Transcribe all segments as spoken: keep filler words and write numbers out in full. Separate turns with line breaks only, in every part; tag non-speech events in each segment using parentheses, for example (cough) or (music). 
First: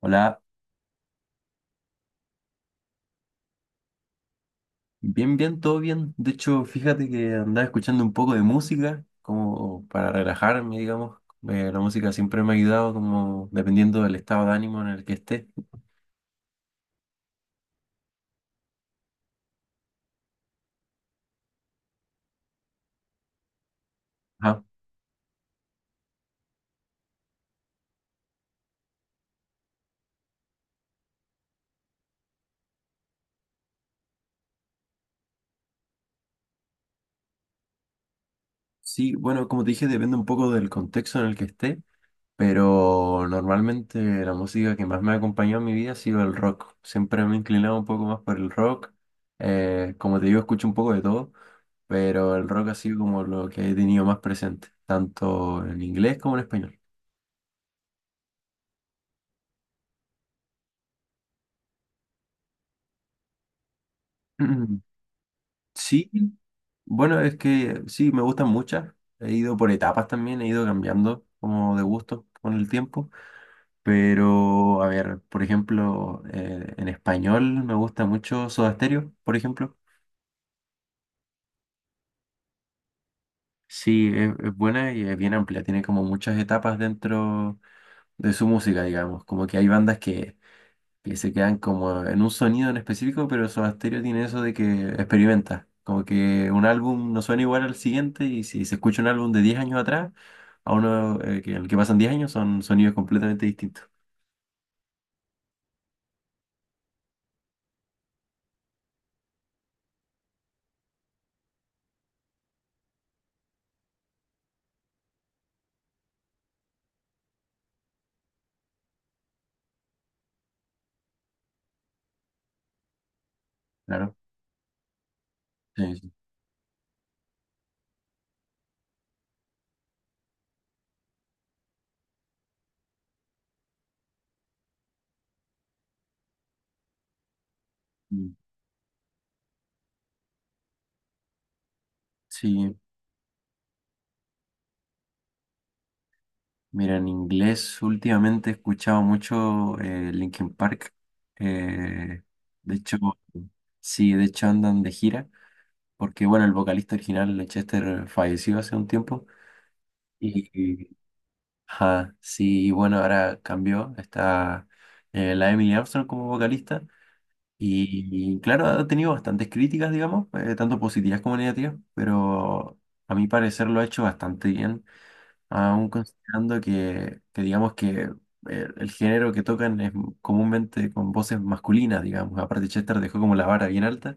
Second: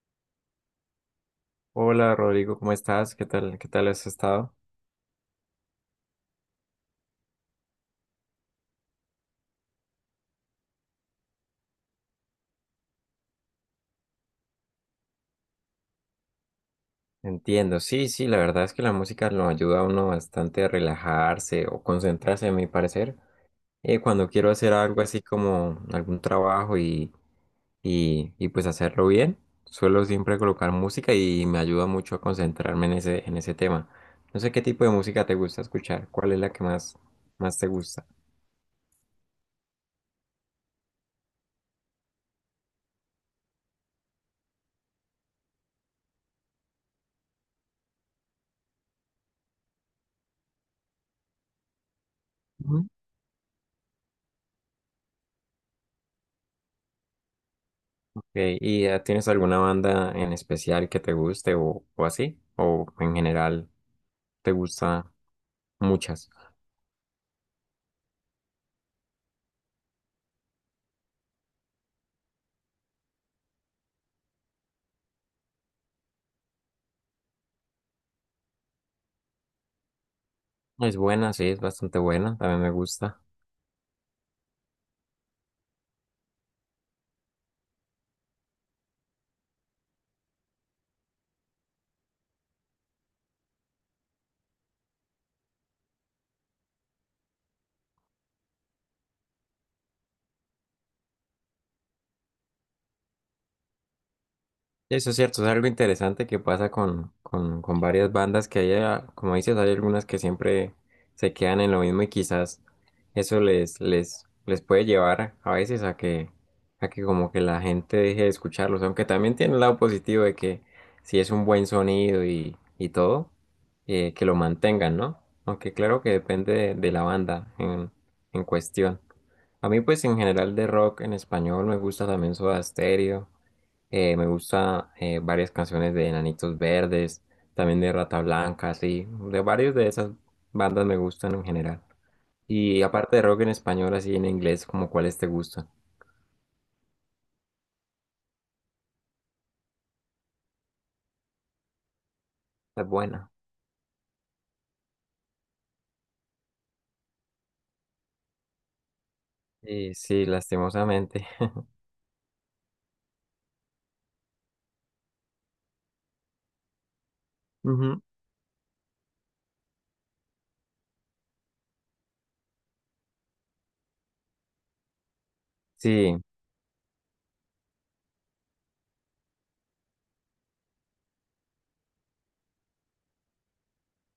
Hola,
Hola Rodrigo, ¿cómo estás? ¿Qué tal? ¿Qué tal has estado?
bien, bien, todo bien. De hecho, fíjate que andaba escuchando un poco de música, como para relajarme, digamos. Eh, la música siempre me ha ayudado, como dependiendo del estado de ánimo en el que esté.
Entiendo, sí, sí, la verdad es que la música lo ayuda a uno bastante a relajarse o concentrarse, a mi parecer. Eh, cuando quiero
Ajá.
hacer algo así como algún trabajo y, y, y pues hacerlo bien, suelo siempre colocar música y me ayuda mucho a concentrarme en ese, en ese tema. No sé qué tipo de música te gusta escuchar, cuál es la que más, más te gusta.
Sí, bueno, como te dije, depende un poco del contexto en el que esté, pero normalmente la música que más me ha acompañado en mi vida ha sido el rock. Siempre me he inclinado un poco más por el rock. Eh, como te digo, escucho un poco de todo, pero el rock ha
Ujú.
sido como lo que he tenido más presente, tanto en inglés como en español.
Ok, ¿Y eh, tienes alguna banda en especial que te guste o, o así? ¿O en general? Te
Mm,
gusta
sí,
muchas.
bueno, es que sí, me gustan muchas. He ido por etapas también, he ido cambiando como de gusto con el tiempo. Pero, a ver, por ejemplo, eh, en español me gusta mucho Soda Stereo, por ejemplo.
Es buena, sí, es bastante buena, también me gusta.
Sí, es, es buena y es bien amplia, tiene como muchas etapas dentro de su música, digamos. Como que hay bandas que que se quedan como en un sonido en específico, pero Soda Stereo tiene eso de que experimenta. Como que un álbum no suena igual al siguiente y si se escucha un álbum de diez años atrás, a uno eh, que, el que pasan diez años son sonidos completamente distintos.
Y eso es cierto, es algo interesante que pasa con, con, con varias bandas que hay, ah, como dices, hay algunas que siempre se quedan en lo mismo y quizás eso les, les, les puede llevar a veces a que, a que como que la gente deje de escucharlos, aunque también tiene el lado positivo de que si es un buen sonido y, y todo, eh,
Claro.
que lo mantengan, ¿no? Aunque
Sí,
claro que
sí.
depende de, de la banda en, en cuestión. A mí, pues, en general de rock en español me gusta también Soda Stereo, eh, me gusta eh, varias canciones de Enanitos Verdes, también de Rata
Mm.
Blanca, sí, de varios de esas bandas me gustan en general.
Sí,
Y aparte de rock en español, así en inglés, como cuáles te gustan?
mira, en inglés últimamente he escuchado mucho eh, Linkin Park. Eh, de
Está
hecho,
buena.
sí, de hecho andan de gira, porque bueno, el vocalista original, Chester, falleció hace un tiempo.
Sí, sí,
y
lastimosamente. (laughs)
Ajá, sí, y bueno, ahora cambió, está eh, la Emily Armstrong como vocalista
Ujú.
y, y claro, ha tenido bastantes críticas, digamos, eh, tanto positivas como negativas, pero a mi parecer lo ha hecho bastante bien, aún
Sí,
considerando que, que digamos que eh, el género que tocan es comúnmente con voces masculinas, digamos, aparte Chester dejó como la vara bien alta.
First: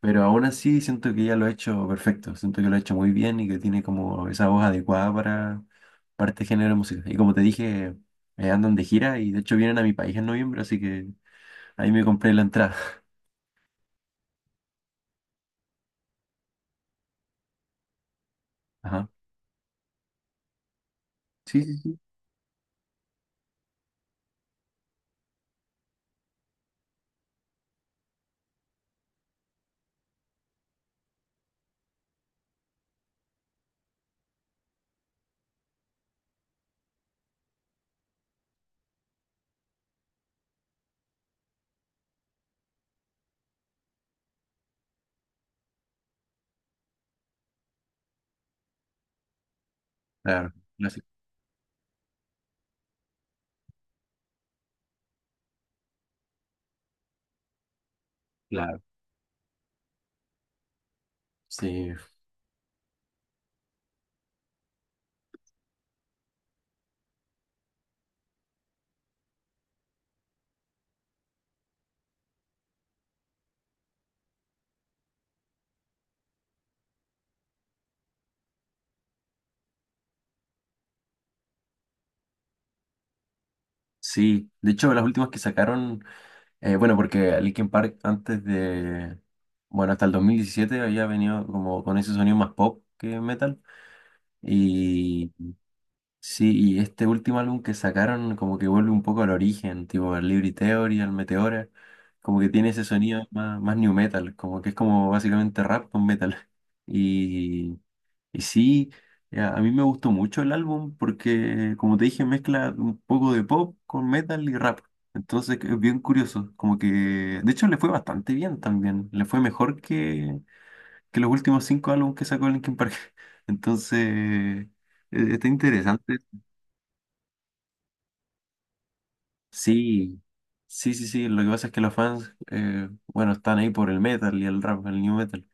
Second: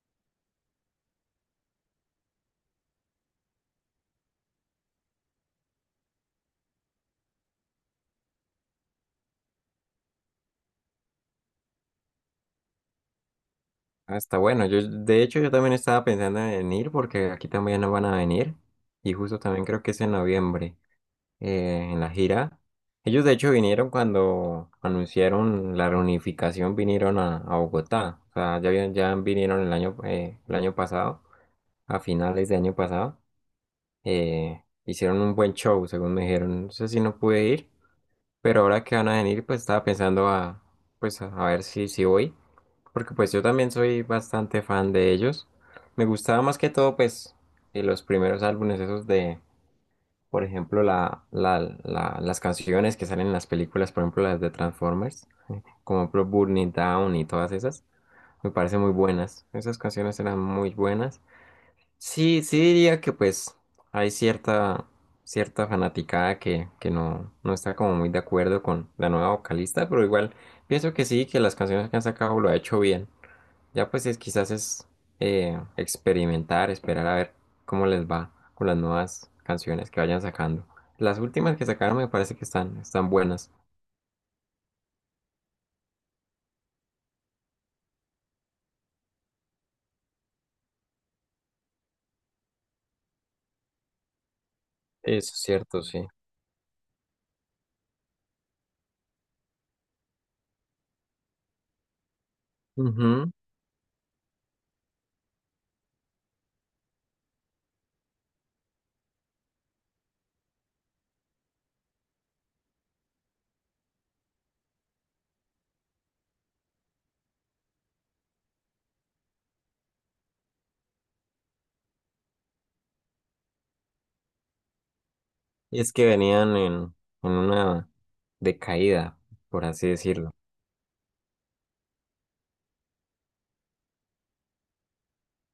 Pero aún así siento que ya lo ha hecho perfecto, siento que lo ha hecho muy bien y que tiene como esa voz adecuada para, para este género de música. Y como te dije, eh, andan de gira y de hecho vienen a mi país en noviembre, así que ahí me compré la entrada.
hasta bueno. Yo, de hecho, yo también estaba pensando en ir porque aquí también no van a venir
(laughs) Ajá.
y justo también creo que es en noviembre,
Sí, sí,
eh,
sí.
en la gira. Ellos de hecho vinieron cuando anunciaron la reunificación, vinieron a, a Bogotá. O sea, ya, habían- ya vinieron el año, eh, el año pasado, a finales de año pasado. Eh, hicieron un buen show, según me dijeron. No sé si no pude ir, pero ahora que van a venir, pues estaba pensando a, pues, a a ver si, si voy. Porque pues yo también soy bastante fan de ellos. Me gustaba más que todo, pues, eh, los primeros álbumes esos de por
Claro,
ejemplo,
clásico.
la, la- la- las canciones que salen en las películas, por ejemplo, las de Transformers, como por ejemplo Burn It Down y todas esas, me parecen
Claro.
muy buenas. Esas canciones eran muy buenas.
Sí,
Sí, sí diría que pues hay cierta, cierta fanaticada que, que no, no está como muy de acuerdo con la nueva vocalista, pero igual pienso que sí, que las canciones que han sacado lo ha hecho bien. Ya pues es quizás es eh, experimentar, esperar a ver cómo les va con las nuevas canciones que vayan sacando. Las últimas que sacaron me parece que están, están buenas.
sí. De hecho, las últimas que sacaron, eh, bueno, porque Linkin Park antes de, bueno, hasta el dos mil diecisiete había venido como con ese sonido más pop que metal.
Eso es cierto, sí.
Sí, y este último álbum que sacaron como que vuelve un poco al origen, tipo al Liberty Theory, al Meteora, como que tiene ese sonido
Ujú.
más, más new metal, como que es como básicamente rap con metal. (laughs) Y, y sí, ya, a mí me gustó mucho el álbum porque, como te dije, mezcla un poco de pop con metal y rap. Entonces es bien curioso, como que, de hecho le fue bastante bien también, le fue mejor que, que los últimos cinco álbumes que sacó Linkin Park. (laughs) Entonces... Eh, está
Y es que
interesante.
venían en, en una decaída, por así
Sí,
decirlo.
sí, sí, sí. Lo que pasa es que los fans, eh, bueno, están ahí por el metal y el rap, el new metal.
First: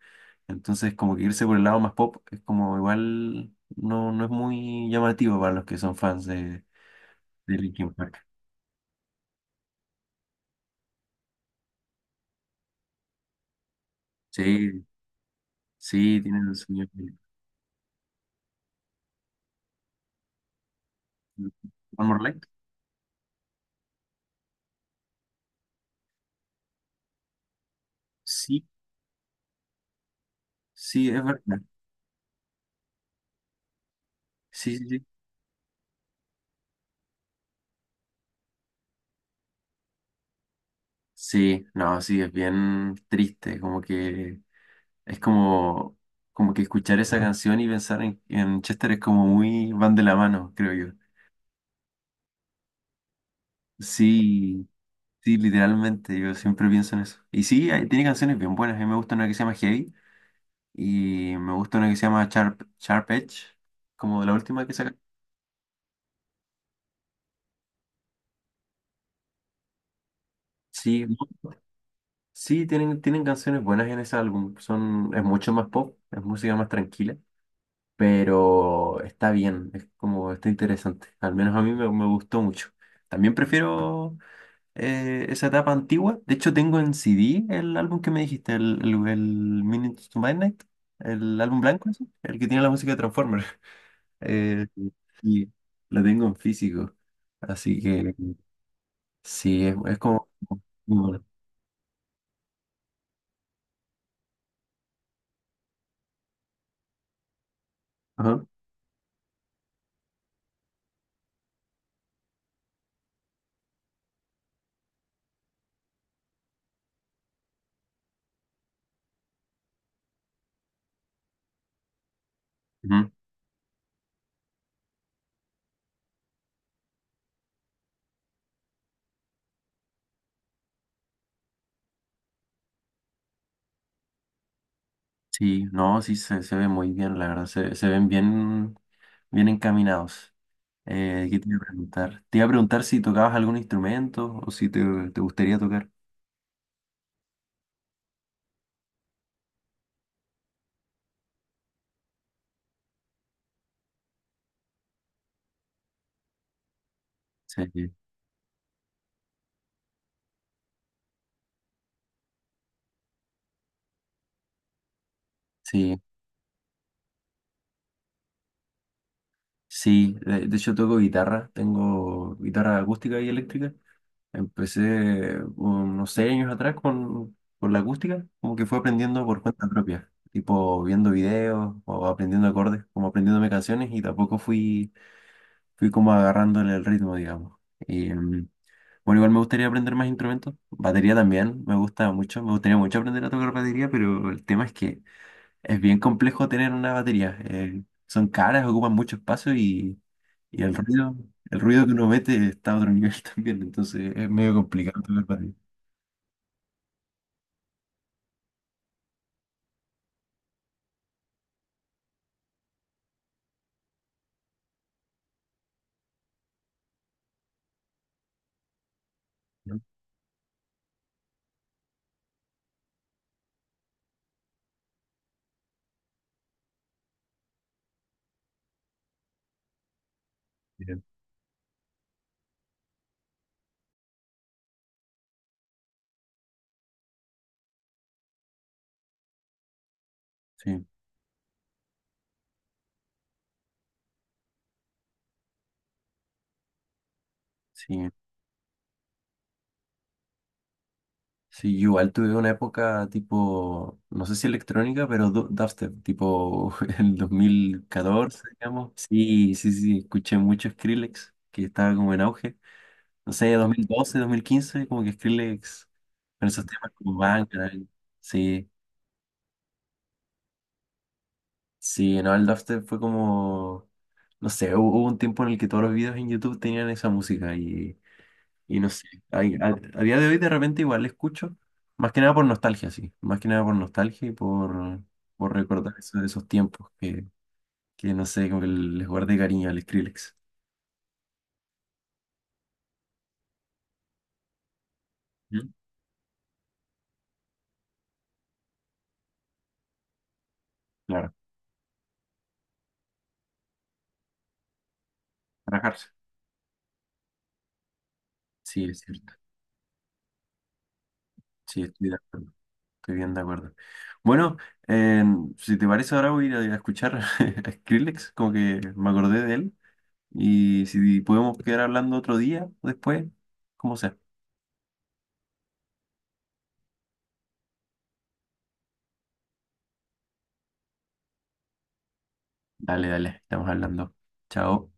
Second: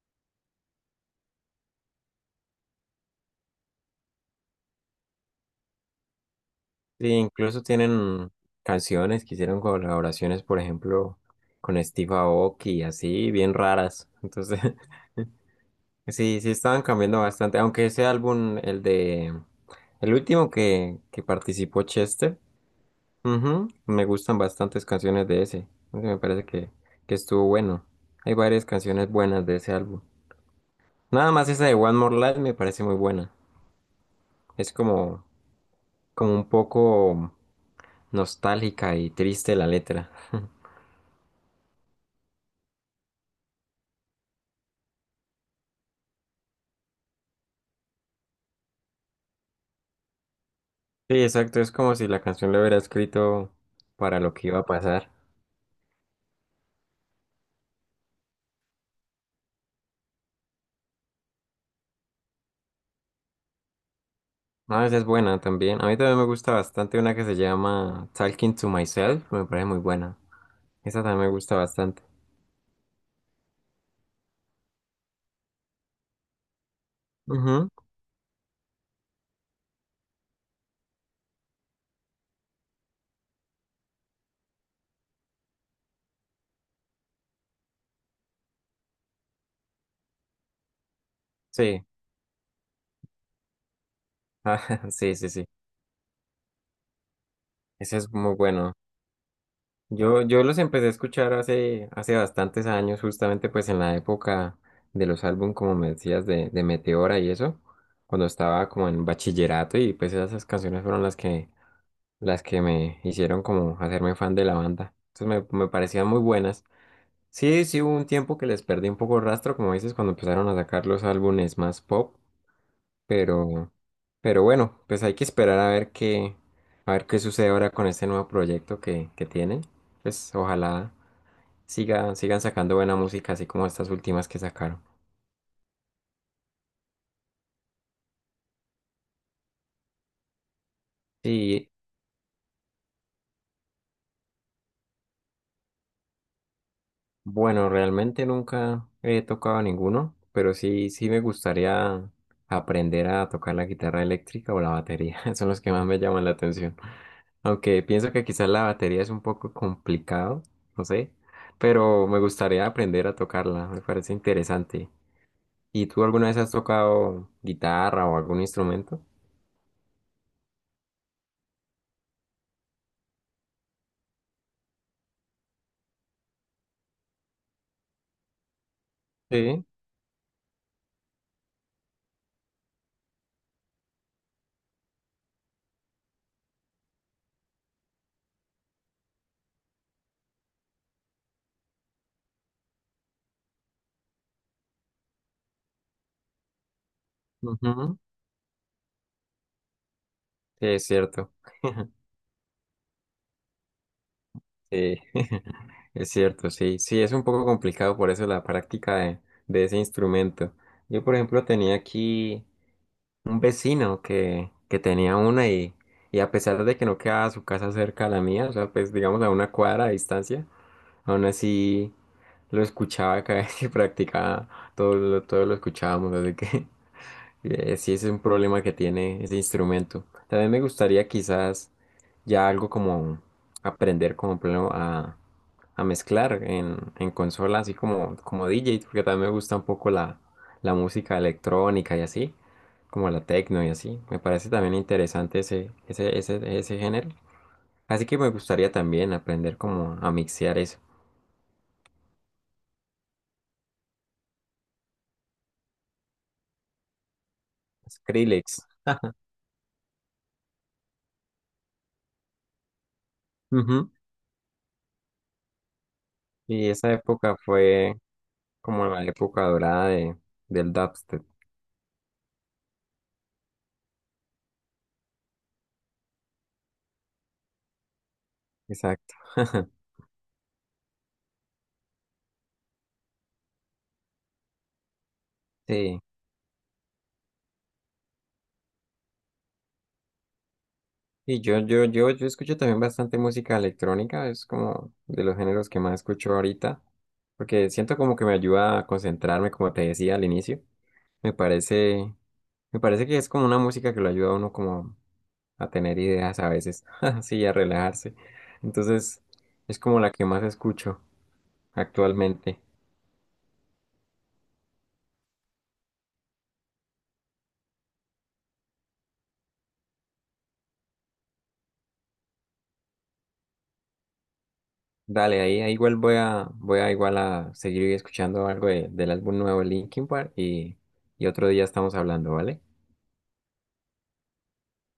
Entonces, como que irse por el lado más pop es como igual no, no es muy llamativo para los que son fans de,
Sí,
de
incluso
Linkin Park.
tienen canciones que hicieron colaboraciones, por ejemplo, con Steve Aoki y así, bien raras. Entonces,
Sí,
(laughs)
sí,
sí,
tienen
sí
el
estaban
sueño.
cambiando bastante, aunque ese álbum, el de, el último que, que participó
One More
Chester,
Light.
ujú, me gustan bastantes canciones de ese, ese me parece que, que estuvo bueno, hay
Sí,
varias canciones buenas de ese álbum,
sí, es
nada más
verdad.
esa de One More Life me parece muy buena, es
Sí, sí, sí.
como, como un poco nostálgica y triste la letra,
Sí, no, sí, es bien triste. Como que es como, como que escuchar esa canción y pensar en, en Chester es como muy van de la mano, creo yo.
sí, exacto, es como si la canción la hubiera escrito para lo que iba a
Sí,
pasar.
sí, literalmente, yo siempre pienso en eso. Y sí, hay- tiene canciones bien buenas. A mí me gusta una que se llama Heavy y me gusta una que se llama Sharp, Sharp Edge, como la última que
No,
saca.
esa es buena también. A mí también me gusta bastante una que se llama Talking to Myself. Me parece muy buena. Esa
Sí, ¿no?
también me gusta bastante.
Sí, tienen, tienen canciones buenas en ese álbum. Son, es mucho más pop, es música más tranquila,
Ujú.
pero está bien, es como, está interesante. Al menos a mí me, me gustó mucho. También prefiero eh, esa etapa antigua. De hecho, tengo en C D el álbum que me dijiste, el, el, el Minutes to Midnight, el álbum
Sí. (laughs)
blanco, ese, el que tiene la música de Transformers. (laughs) Eh,
Ah, sí, sí, sí.
y la tengo en físico. Así
Esa es
que
muy bueno.
sí, es, es
Yo,
como
yo los empecé a
muy bueno.
escuchar hace, hace bastantes años, justamente pues en la época de los álbumes, como me decías, de, de Meteora y eso, cuando
Ajá.
estaba como en bachillerato y pues esas canciones fueron las que, las que me hicieron como hacerme fan de la banda. Entonces me, me parecían muy buenas. Sí, sí hubo un tiempo que les perdí un poco rastro, como dices, cuando empezaron a sacar los álbumes más pop,
Ujú.
pero, pero bueno, pues hay que esperar a ver qué, a ver qué sucede ahora con este nuevo proyecto que, que tienen. Pues ojalá siga, sigan sacando buena música, así como estas últimas que sacaron.
Sí, no, sí se, se ve muy bien, la verdad. Se, se ven bien, bien encaminados. Eh, ¿qué te iba a
Sí,
preguntar? Te iba a preguntar si tocabas algún instrumento o si te, te gustaría tocar.
bueno, realmente nunca he tocado ninguno, pero sí, sí me gustaría aprender a tocar la guitarra eléctrica o la batería. (laughs) Son los que más me llaman la atención.
Sí,
Aunque pienso que quizás la batería es un poco complicado, no sé, pero me gustaría aprender a tocarla, me parece interesante. ¿Y
sí,
tú alguna vez has tocado guitarra o algún instrumento?
sí, de, de hecho toco guitarra, tengo guitarra acústica y eléctrica. Empecé unos seis años atrás con, con la acústica, como que fue aprendiendo por
Sí,
cuenta propia, tipo viendo videos o aprendiendo acordes, como aprendiéndome canciones y tampoco fui, fui como agarrándole el ritmo, digamos. Y, mm, bueno, igual me gustaría aprender más instrumentos, batería también, me gusta mucho, me gustaría mucho aprender a tocar batería, pero el tema es que es bien complejo tener una batería, eh,
ujú,
son caras, ocupan mucho espacio y... Y
sí,
el
es
ruido,
cierto,
el ruido que uno mete está a otro nivel (laughs) también, entonces es medio
sí,
complicado tocar batería.
(laughs) es cierto, sí, sí, es un poco complicado por eso la práctica de, de ese instrumento. Yo, por ejemplo, tenía aquí un vecino que, que tenía una y, y a pesar de que no quedaba su casa cerca a la mía, o sea, pues digamos a una
¿No?
cuadra de distancia, aún así, lo escuchaba cada vez que (laughs) practicaba, todo lo, todo lo escuchábamos, así que (laughs) eh, sí es un problema que tiene ese instrumento. También me
Bien.
gustaría quizás ya algo como aprender como por ejemplo, a, a mezclar en, en consola, así como, como D J, porque también me gusta un poco la, la
Sí,
música electrónica y así, como la techno y así. Me parece también interesante ese, ese, ese, ese género. Así
sí.
que me gustaría también aprender como a mixear eso.
Sí, yo igual tuve una época tipo, no sé si electrónica, pero du- dubstep, tipo (laughs) el dos mil catorce
Skrillex.
digamos. Sí, sí, sí, escuché mucho Skrillex, que estaba como en auge. No sé, dos dos mil
Ujú.
doce dos mil quince como que Skrillex, con esos
Y
temas
esa
como
época
Bang,
fue
sí,
como la época dorada de, del dubstep.
sí, no, el dubstep fue como, no sé, hu- hubo un tiempo en el que todos los videos en YouTube tenían esa música y, y no sé,
Exacto.
hay- a,
(laughs)
a día de hoy de repente igual la escucho, más que nada por nostalgia, sí, más que nada por nostalgia y por, por recordar
Sí.
eso, esos tiempos que, que no sé, como que les guardé cariño al Skrillex.
Y yo, yo, yo, yo escucho también bastante música electrónica, es como de los géneros
¿Mm?
que más escucho ahorita, porque siento como que me ayuda a concentrarme, como te decía al inicio. Me
Claro,
parece, me parece que es como una música que lo ayuda a uno como a tener
relajarse.
ideas a veces, (laughs) sí, a relajarse.
Sí, es
Entonces,
cierto,
es como la que más escucho
sí, estoy de acuerdo,
actualmente.
estoy bien de acuerdo. Bueno, eh, si te parece ahora voy a ir a escuchar (laughs) a Skrillex, como que me acordé de él. Y si podemos quedar hablando otro día, después, como sea.
Dale, ahí, ahí igual voy a, voy a igual a seguir escuchando algo de- del álbum nuevo de Linkin Park y, y otro día estamos hablando, ¿vale?
Dale, dale, estamos hablando. Chao.